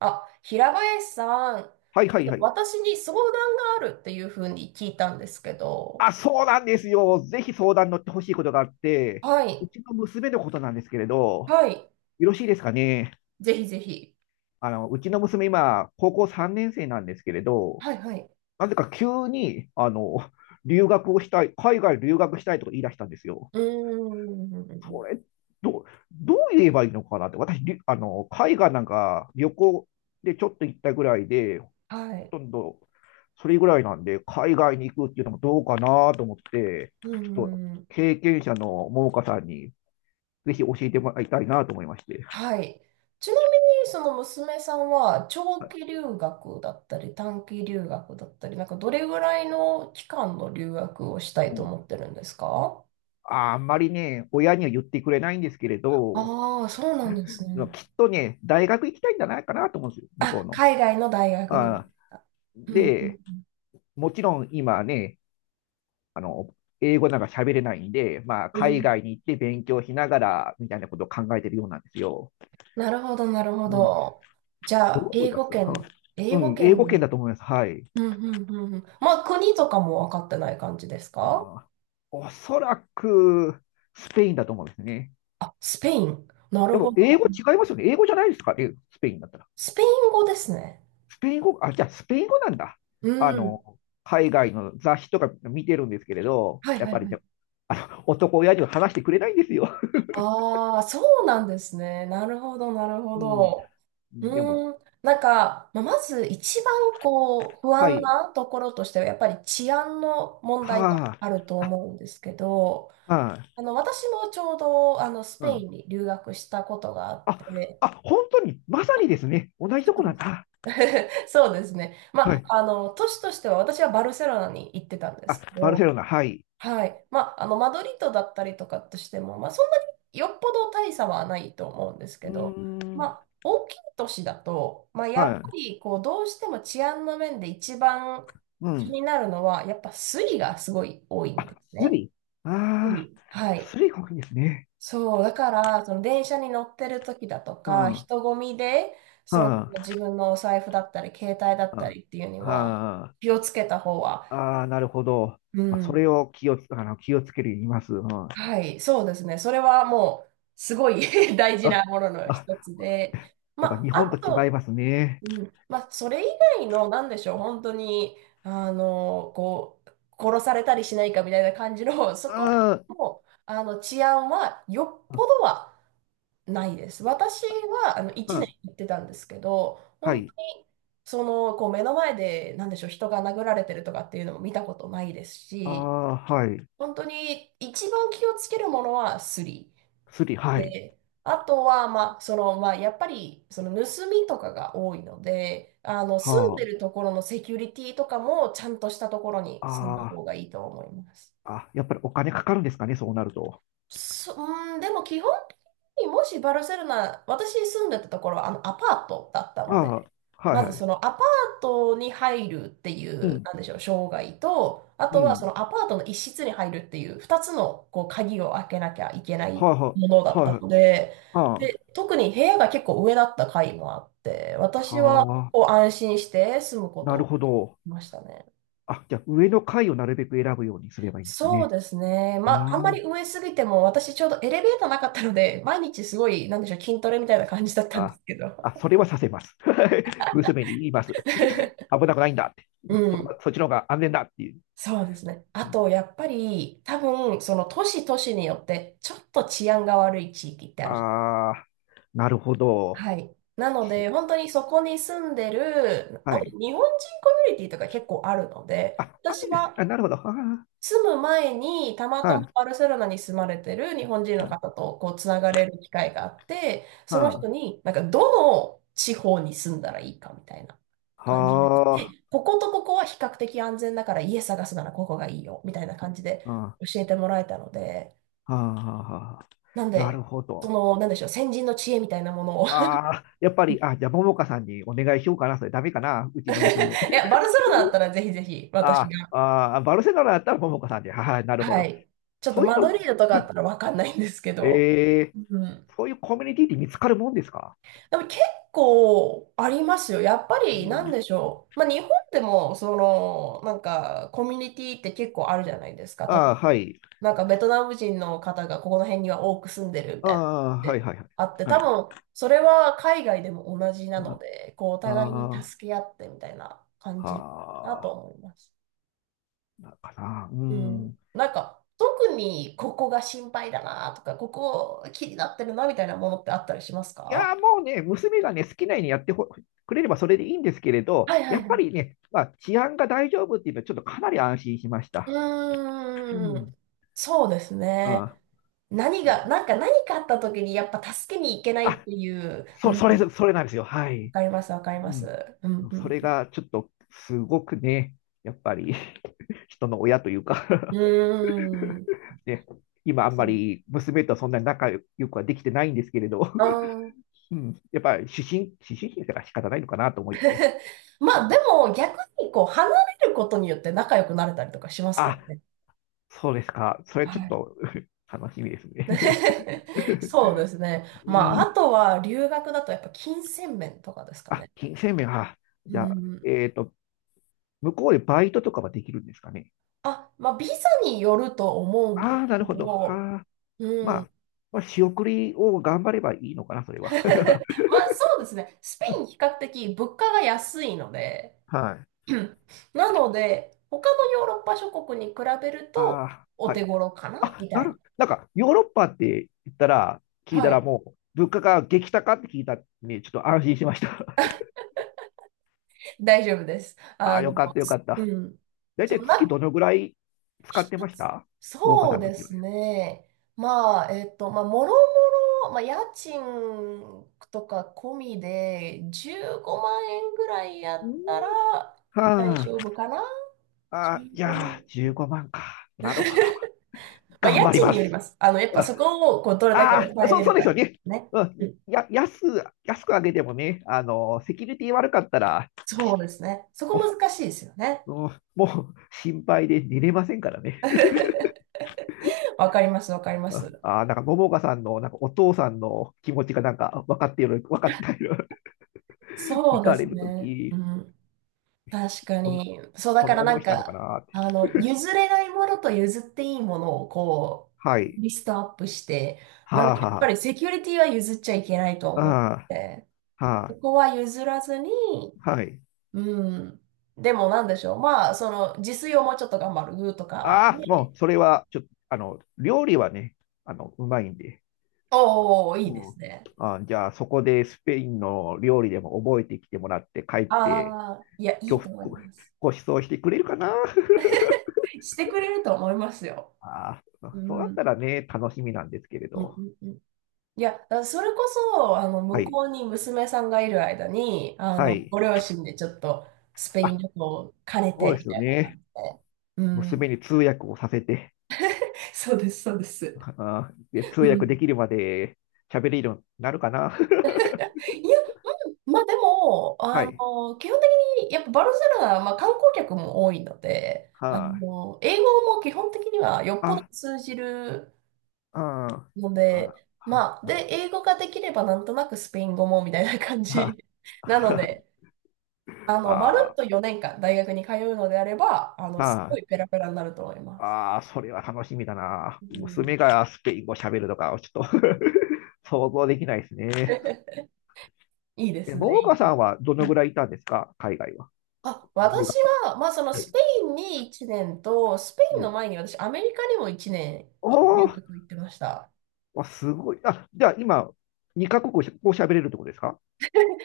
あ、平林さん、はいはいはい。私に相談があるっていうふうに聞いたんですけど、あ、そうなんですよ。ぜひ相談乗ってほしいことがあって、はうい、ちの娘のことなんですけれど、はい、よろしいですかね。ぜひぜひ。うちの娘今、高校3年生なんですけれど、はい、はい。なぜか急に、留学をしたい、海外留学したいとか言い出したんですよ。うーそん、れ、どう、どう言えばいいのかなって。私、りあの、海外なんか旅行でちょっと行ったぐらいで、はほい、とんどそれぐらいなんで、海外に行くっていうのもどうかなと思って、うーちょっとん、経験者の桃花さんにぜひ教えてもらいたいなと思いまして。はい。ちなみに、その娘さんは長期留学だったり、短期留学だったり、なんかどれぐらいの期間の留学をしたういとん、思ってるんですか？ああんまりね、親には言ってくれないんですけれど、ああー、そうなんですね。きっとね、大学行きたいんじゃないかなと思うんですよ、向こうあ、の。海外の大学に。あうん、うで、ん、もちろん今ね、あの、英語なんか喋れないんで、まあ、うん。う海ん、外に行って勉強しながらみたいなことを考えてるようなんですよ。なるほど、なるほうん。ど。じゃどあ、う思い英ま語すは？圏、う英語ん、英圏語でい圏だる、と思います。はい。うんうんうんうん。まあ、国とかも分かってない感じですか？あおそらく、スペインだと思うんですね。あ、スペイン。なでるほも、ど。英語違いますよね。英語じゃないですかね、スペインだったら。スペイン語ですね。スペイン語、あ、じゃあ、スペイン語なんだ。うあん。の、海外の雑誌とか見てるんですけれど、はいやっはぱいりはい。ね、男親父は話してくれないんですよ。ああ、そうなんですね。なるほど、なるほうん。ど。でも、うーん。なんか、まあまず一番こう、不は安い。なところとしては、やっぱり治安の問題がはあるとあ。思うんですけど、あ、はい。私もちょうど、スうペイん。ンに留学したことがあっあ、て、あ、本当に、まさにですね。同じそとこうでなんす。 だ。そうですね。まはあ、い。都市としては私はバルセロナに行ってたんですあ、けバルセど、ロナ、はい。はい。まあ、マドリードだったりとかとしても、まあ、そんなによっぽど大差はないと思うんですうけど、ーまん。あ、大きい都市だと、まあ、やっぱはり、こう、どうしても治安の面で一番い。う気ん。になるのは、やっぱスリがすごい多いんあ、ですスね。リ。スああ、リ。はい。スリが多いんですね。そう、だから、その電車に乗ってる時だとうか、ん。は人混みで、あ。そのは自分のお財布だったり、携帯だったあ。りっていうには、はあ気をつけた方は、ああ、なるほど。うまあ、そん。れを気をつけるように言います。うん。あ、はい、そうですね。それはもう、すごい 大事なものの一あ、つで、やっぱま日あ、本とあ違いと、ますね。うん、まあ、それ以外の、なんでしょう、本当に、こう、殺されたりしないかみたいな感じの、そこあも、治安は、よっあ、ぽどは、ないです。私はあのう1ん。年行ってたんですけど、は本当い。にそのこう目の前で何でしょう、人が殴られてるとかっていうのも見たことないですあし、あ、はい。本当に一番気をつけるものはスリスリ、はい。で、あとは、まあそのまあ、やっぱりその盗みとかが多いので、あの住んはでるところのセキュリティとかもちゃんとしたところに住んだあ。あ方がいいと思います。あ、あ、やっぱりお金かかるんですかね、そうなると。そ、うん、でも基本的にもしバルセロナ、私住んでたところはあのアパートだったあので、あ、はいまはずそい。のアパートに入るっていうう、ん、なんでしょう、障害と、あうとはそん。のアパートの一室に入るっていう2つのこう鍵を開けなきゃいけないはあ、はものだあ、っはいたはい。ので、はで、特に部屋が結構上だった階もあって、あ、私ははあ、こう安心して住むこなとるをほど。しましたね。あ、じゃあ上の階をなるべく選ぶようにすればいいんですかそうね。ですね。まあ、あんあまーり上すぎても、私ちょうどエレベーターなかったので、毎日すごい、なんでしょう、筋トレみたいな感じだったんであ、すけど。あ、それはさせます。娘に言います。危なくないんだって。うん、そっちの方が安全だっていう。そうですね。あと、やっぱり、多分、その都市都市によって、ちょっと治安が悪い地域ってある。ああ、なるほど。はい。なのいや、で、本当にそこに住んでる、多はい。分、日本人コミュニティとか結構あるので、あ、あ私るんです。はあ、なるほど。は住む前に、たまあ、たまはバルセロナに住まれてる日本人の方とこうつながれる機会があって、そのあ、人はに、なんかどの地方に住んだらいいかみたいなあ、感じで、はでこことここは比較的安全だから家探すならここがいいよみたいな感じであ、は教えてもらえたので、あ、はあ、はあ、なんなるで、ほそど。の、なんでしょう、先人の知恵みたいなものを。 いああ、やっぱり、あ、じゃあ、ももかさんにお願いしようかな。それダメかな。うちの娘。や、バルセロナだったらぜひぜひ 私あが、あ、ああ、バルセロナだったらももかさんで。はい、なるほはど。い、ちょっとそういうマドリの、ードとかはだっい、たらわかんないんですけど、えうん、そういうコミュニティって見つかるもんですか？でも結構ありますよ。やっぱうりなんん、でしょう。まあ日本でもそのなんかコミュニティって結構あるじゃないですか。た、ああ、はい。なんかベトナム人の方がここの辺には多く住んでるみあたいな感あ、じはいではいはい。あって、は多い。分それは海外でも同じなので、こうおあ互いにあ助け合ってみたいな感あ、じだとは思います。あ、かな。ううん。ん。なんか特にここが心配だなとか、ここ気になってるなみたいなものってあったりしますいか？やー、もうね、娘がね、好きなようにやってほくれればそれでいいんですけれど、はいはやいっはぱい、りね、まあ、治安が大丈夫っていうのは、ちょっとかなり安心しました。ううーん。ん。そうですうね。ん。何うが、ん、なんか何かあった時にやっぱ助けに行けないっあ、ていう、うそれ、ん、それなんですよ。はわい。かります、わかりまうす。ん。うん、うそん。れがちょっとすごくね、やっぱり 人の親というか うーん。ね、今あんまり娘とそんなに仲良くはできてないんですけれど、あ。うん、やっぱり思春期だから仕方ないのかなと思って、まあでも逆にこう離れることによって仲良くなれたりとかしますからあ、ね。そうですか、それはちょっい。と 楽しみですね。 そ うですね。まうああん。とは留学だとやっぱ金銭面とかですかあ、ね。金銭面は、うじゃあ、ん。向こうでバイトとかはできるんですかね。あ、まあ、ビザによると思うんであすあ、なるけほど。ど、はあ、まうん。あ、仕送りを頑張ればいいのかな、それは。まあ、そうですね。スペイン比較的物価が安いので、はい。なので、他のヨーロッパ諸国に比べるあとあ、おは手い。頃かなあ、みたいな。なんか、ヨーロッパって言ったら、聞いたはらい。もう、物価が激高って聞いたんで、ちょっと安心しました。大丈夫です。ああ、よかったよかっうた。ん。大そう、体月どのぐらい使って一ましつた？桃花そうさんので時はすね。ね。まあ、まあ、もろもろ、まあ、家賃とか込みで15万円ぐらいやったら大丈は夫かな？ あ、い 15 やー、万。15万か。なるほど。まあ、頑家張り賃まによりす。ます。あの、やっ ぱそこをこうどれだけああ抑ー、えそう、れそうるでかすよによっね。てね。ううん、ん。や、安く上げてもね、セキュリティ悪かったら、そうしですね。そこも難しいですよね。う、うん、もう心配で寝れませんからね。わかります、わかりまあす。あー、なんか、桃花さんの、なんか、お父さんの気持ちが、なんか、分かっている、分かっている。そ行うでかすれるとね。うき、ん。確かこんな、に。そう、だこんかなら思ないんしたのかか、なって。譲れないものと譲っていいものをこはう、い。リストアップして、なんはあ、で、やっぱはりセキュリティは譲っちゃいけないとあ、思っあて、あ、こはこは譲らずに、あ、はい。うん。でもなんでしょう。まあ、その、自炊をもうちょっと頑張るとかああ、で、もう、それは、ちょっと、料理はね、うまいんで。おお、いいでうすん。ね。あ、じゃあ、そこでスペインの料理でも覚えてきてもらって、帰っあて、あ、いや、いご、いと思いごます。ご馳走してくれるかな？ してくれると思いますよ。ああ、うそうだっん。たらね、楽しみなんですけれうんど。うんうん、いや、だからそれこそ、は向い。こうに娘さんがいる間に、はい。ご両親でちょっとスペインあ、旅行を兼ねそて、うでみすよたいなね。感じで。うん。娘に通訳をさせて、そうです、そうです。あーで通う訳でん。きるまで喋れるようになるかな。いや、まあでも、はい。基本的に、やっぱバルセロナは、まあ、観光客も多いので、はい。英語も基本的にはよっぽどあ、通じるあ、のあ、で、あ、まあ、で、あ、英語ができればなんとなくスペイン語もみたいな感あ、じなので、まるっあ、と4年間大学に通うのであれば、すごいペラペラになると思います。あ、あ、それは楽しみだな。う娘ん。がスペイン語喋るとか、ちょっと 想像できないですね。いいでえ、すね、桃いいで花すね。さんはどうのぐん、らいいたんですか？海外は。あ、留私学は、まあ、そのスで。ペインに1年と、スペイうンん。の前に私、アメリカにも1年いお留ー、学行ってました。わ、すごい。あ、じゃあ今、2カ国語喋れるってことですか？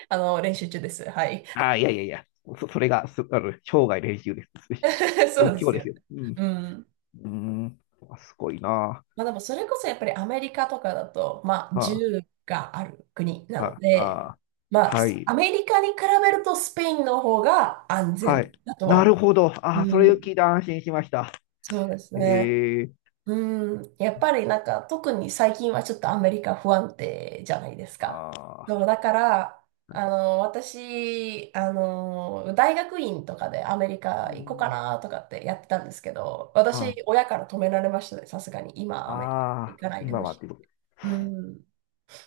練習中です。はい。ああ、いやいやいや、それがす、あの、生涯練習です。そう勉で強すでよ。すよ。うん。うん。うーん。あ、すごいな。まあ、でも、それこそやっぱりアメリカとかだと、まあ、銃あがある国なあ、のはあ、で、あまあ、あ、はい、アメリカに比べるとスペインの方が安は全い。だとはな思るほど。う。ああ、そうれをん、聞いて安心しました。そうですへね。え、うん、やっぱりなんか特に最近はちょっとアメリカ不安定じゃないですか。ああ、そう、だから、私、大学院とかでアメリカう行こうかん、なとかってやってたんですけど、私、あ親から止められましたね、さすがに。今、あ、アメリカあ行あ、かないで今ほはしっい。ていうことです。うん。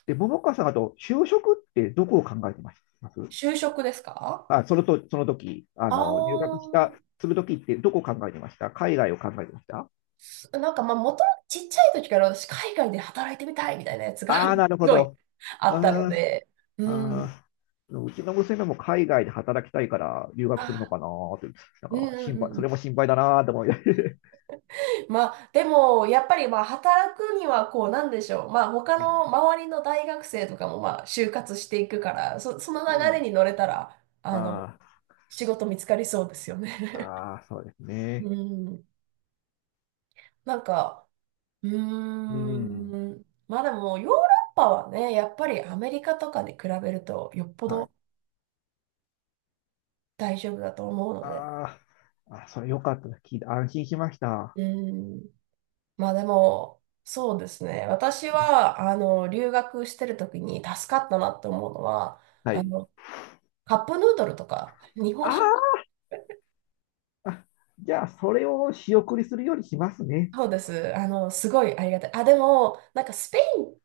で、桃川さん、あと、就職ってどこを考えてましたます？就職ですか？あ、そのと、その時、ああ入学した、ー、する時ってどこを考えてました？海外を考えてました？す、なんかまあ元ともとちっちゃい時から私海外で働いてみたいみたいなやつが すああー、なるほごいど。あうーったのん、で、うん。あうちの娘も海外で働きたいから留学するのあ、かなーって、なんうんかうん心う配、んうそれん。も心配だなーって思いながら まあでもやっぱりまあ働くにはこうなんでしょう。まあ他うん。の周りの大学生とかもまあ就活していくから、そ、その流うれん。に乗れたら、あの、あ仕事見つかりそうですよあ、ね。ああ、そうです うね。ん。なんか、ううーん。ん。まあでもヨーロッパはね、やっぱりアメリカとかに比べるとよっぽはどい。大丈夫だと思うので。ああ、あ、それよかったです、聞いて安心しました。うん。まあでも、そうですね。私は、留学してる時に助かったなって思うのは、はあい。の、カップヌードルとか、日本あ食。ーあ、じゃあ、それを仕送りするようにしますね。そうです。すごいありがたい。あ、でも、なんかスペイン、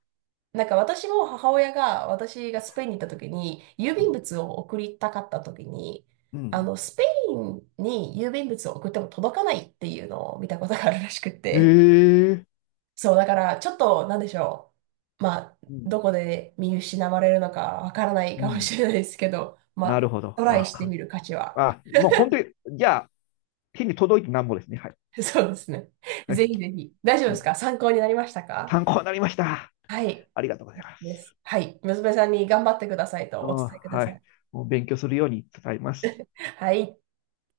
なんか私も母親が、私がスペインに行った時に、郵う便ん。物を送りたかった時に、うん、スペインに郵便物を送っても届かないっていうのを見たことがあるらしくへて、え。そう、だから、ちょっと、なんでしょう。まあ、うん。どこで見失われるのかわからないうかもん。しれないですけど、まなるあ、ほど。トライわしてかっみる価値は。あ、もう本当に、じゃあ、手に届いてなんぼですね。はい。そうですね。はぜい。ひぜひ。大丈夫うですん、か？参考になりましたか？参考になりました。はい。ありがとうございまです。す。はい。娘さんに頑張ってくださいとお伝えくだはさい。い。もう勉強するように伝えます。はい。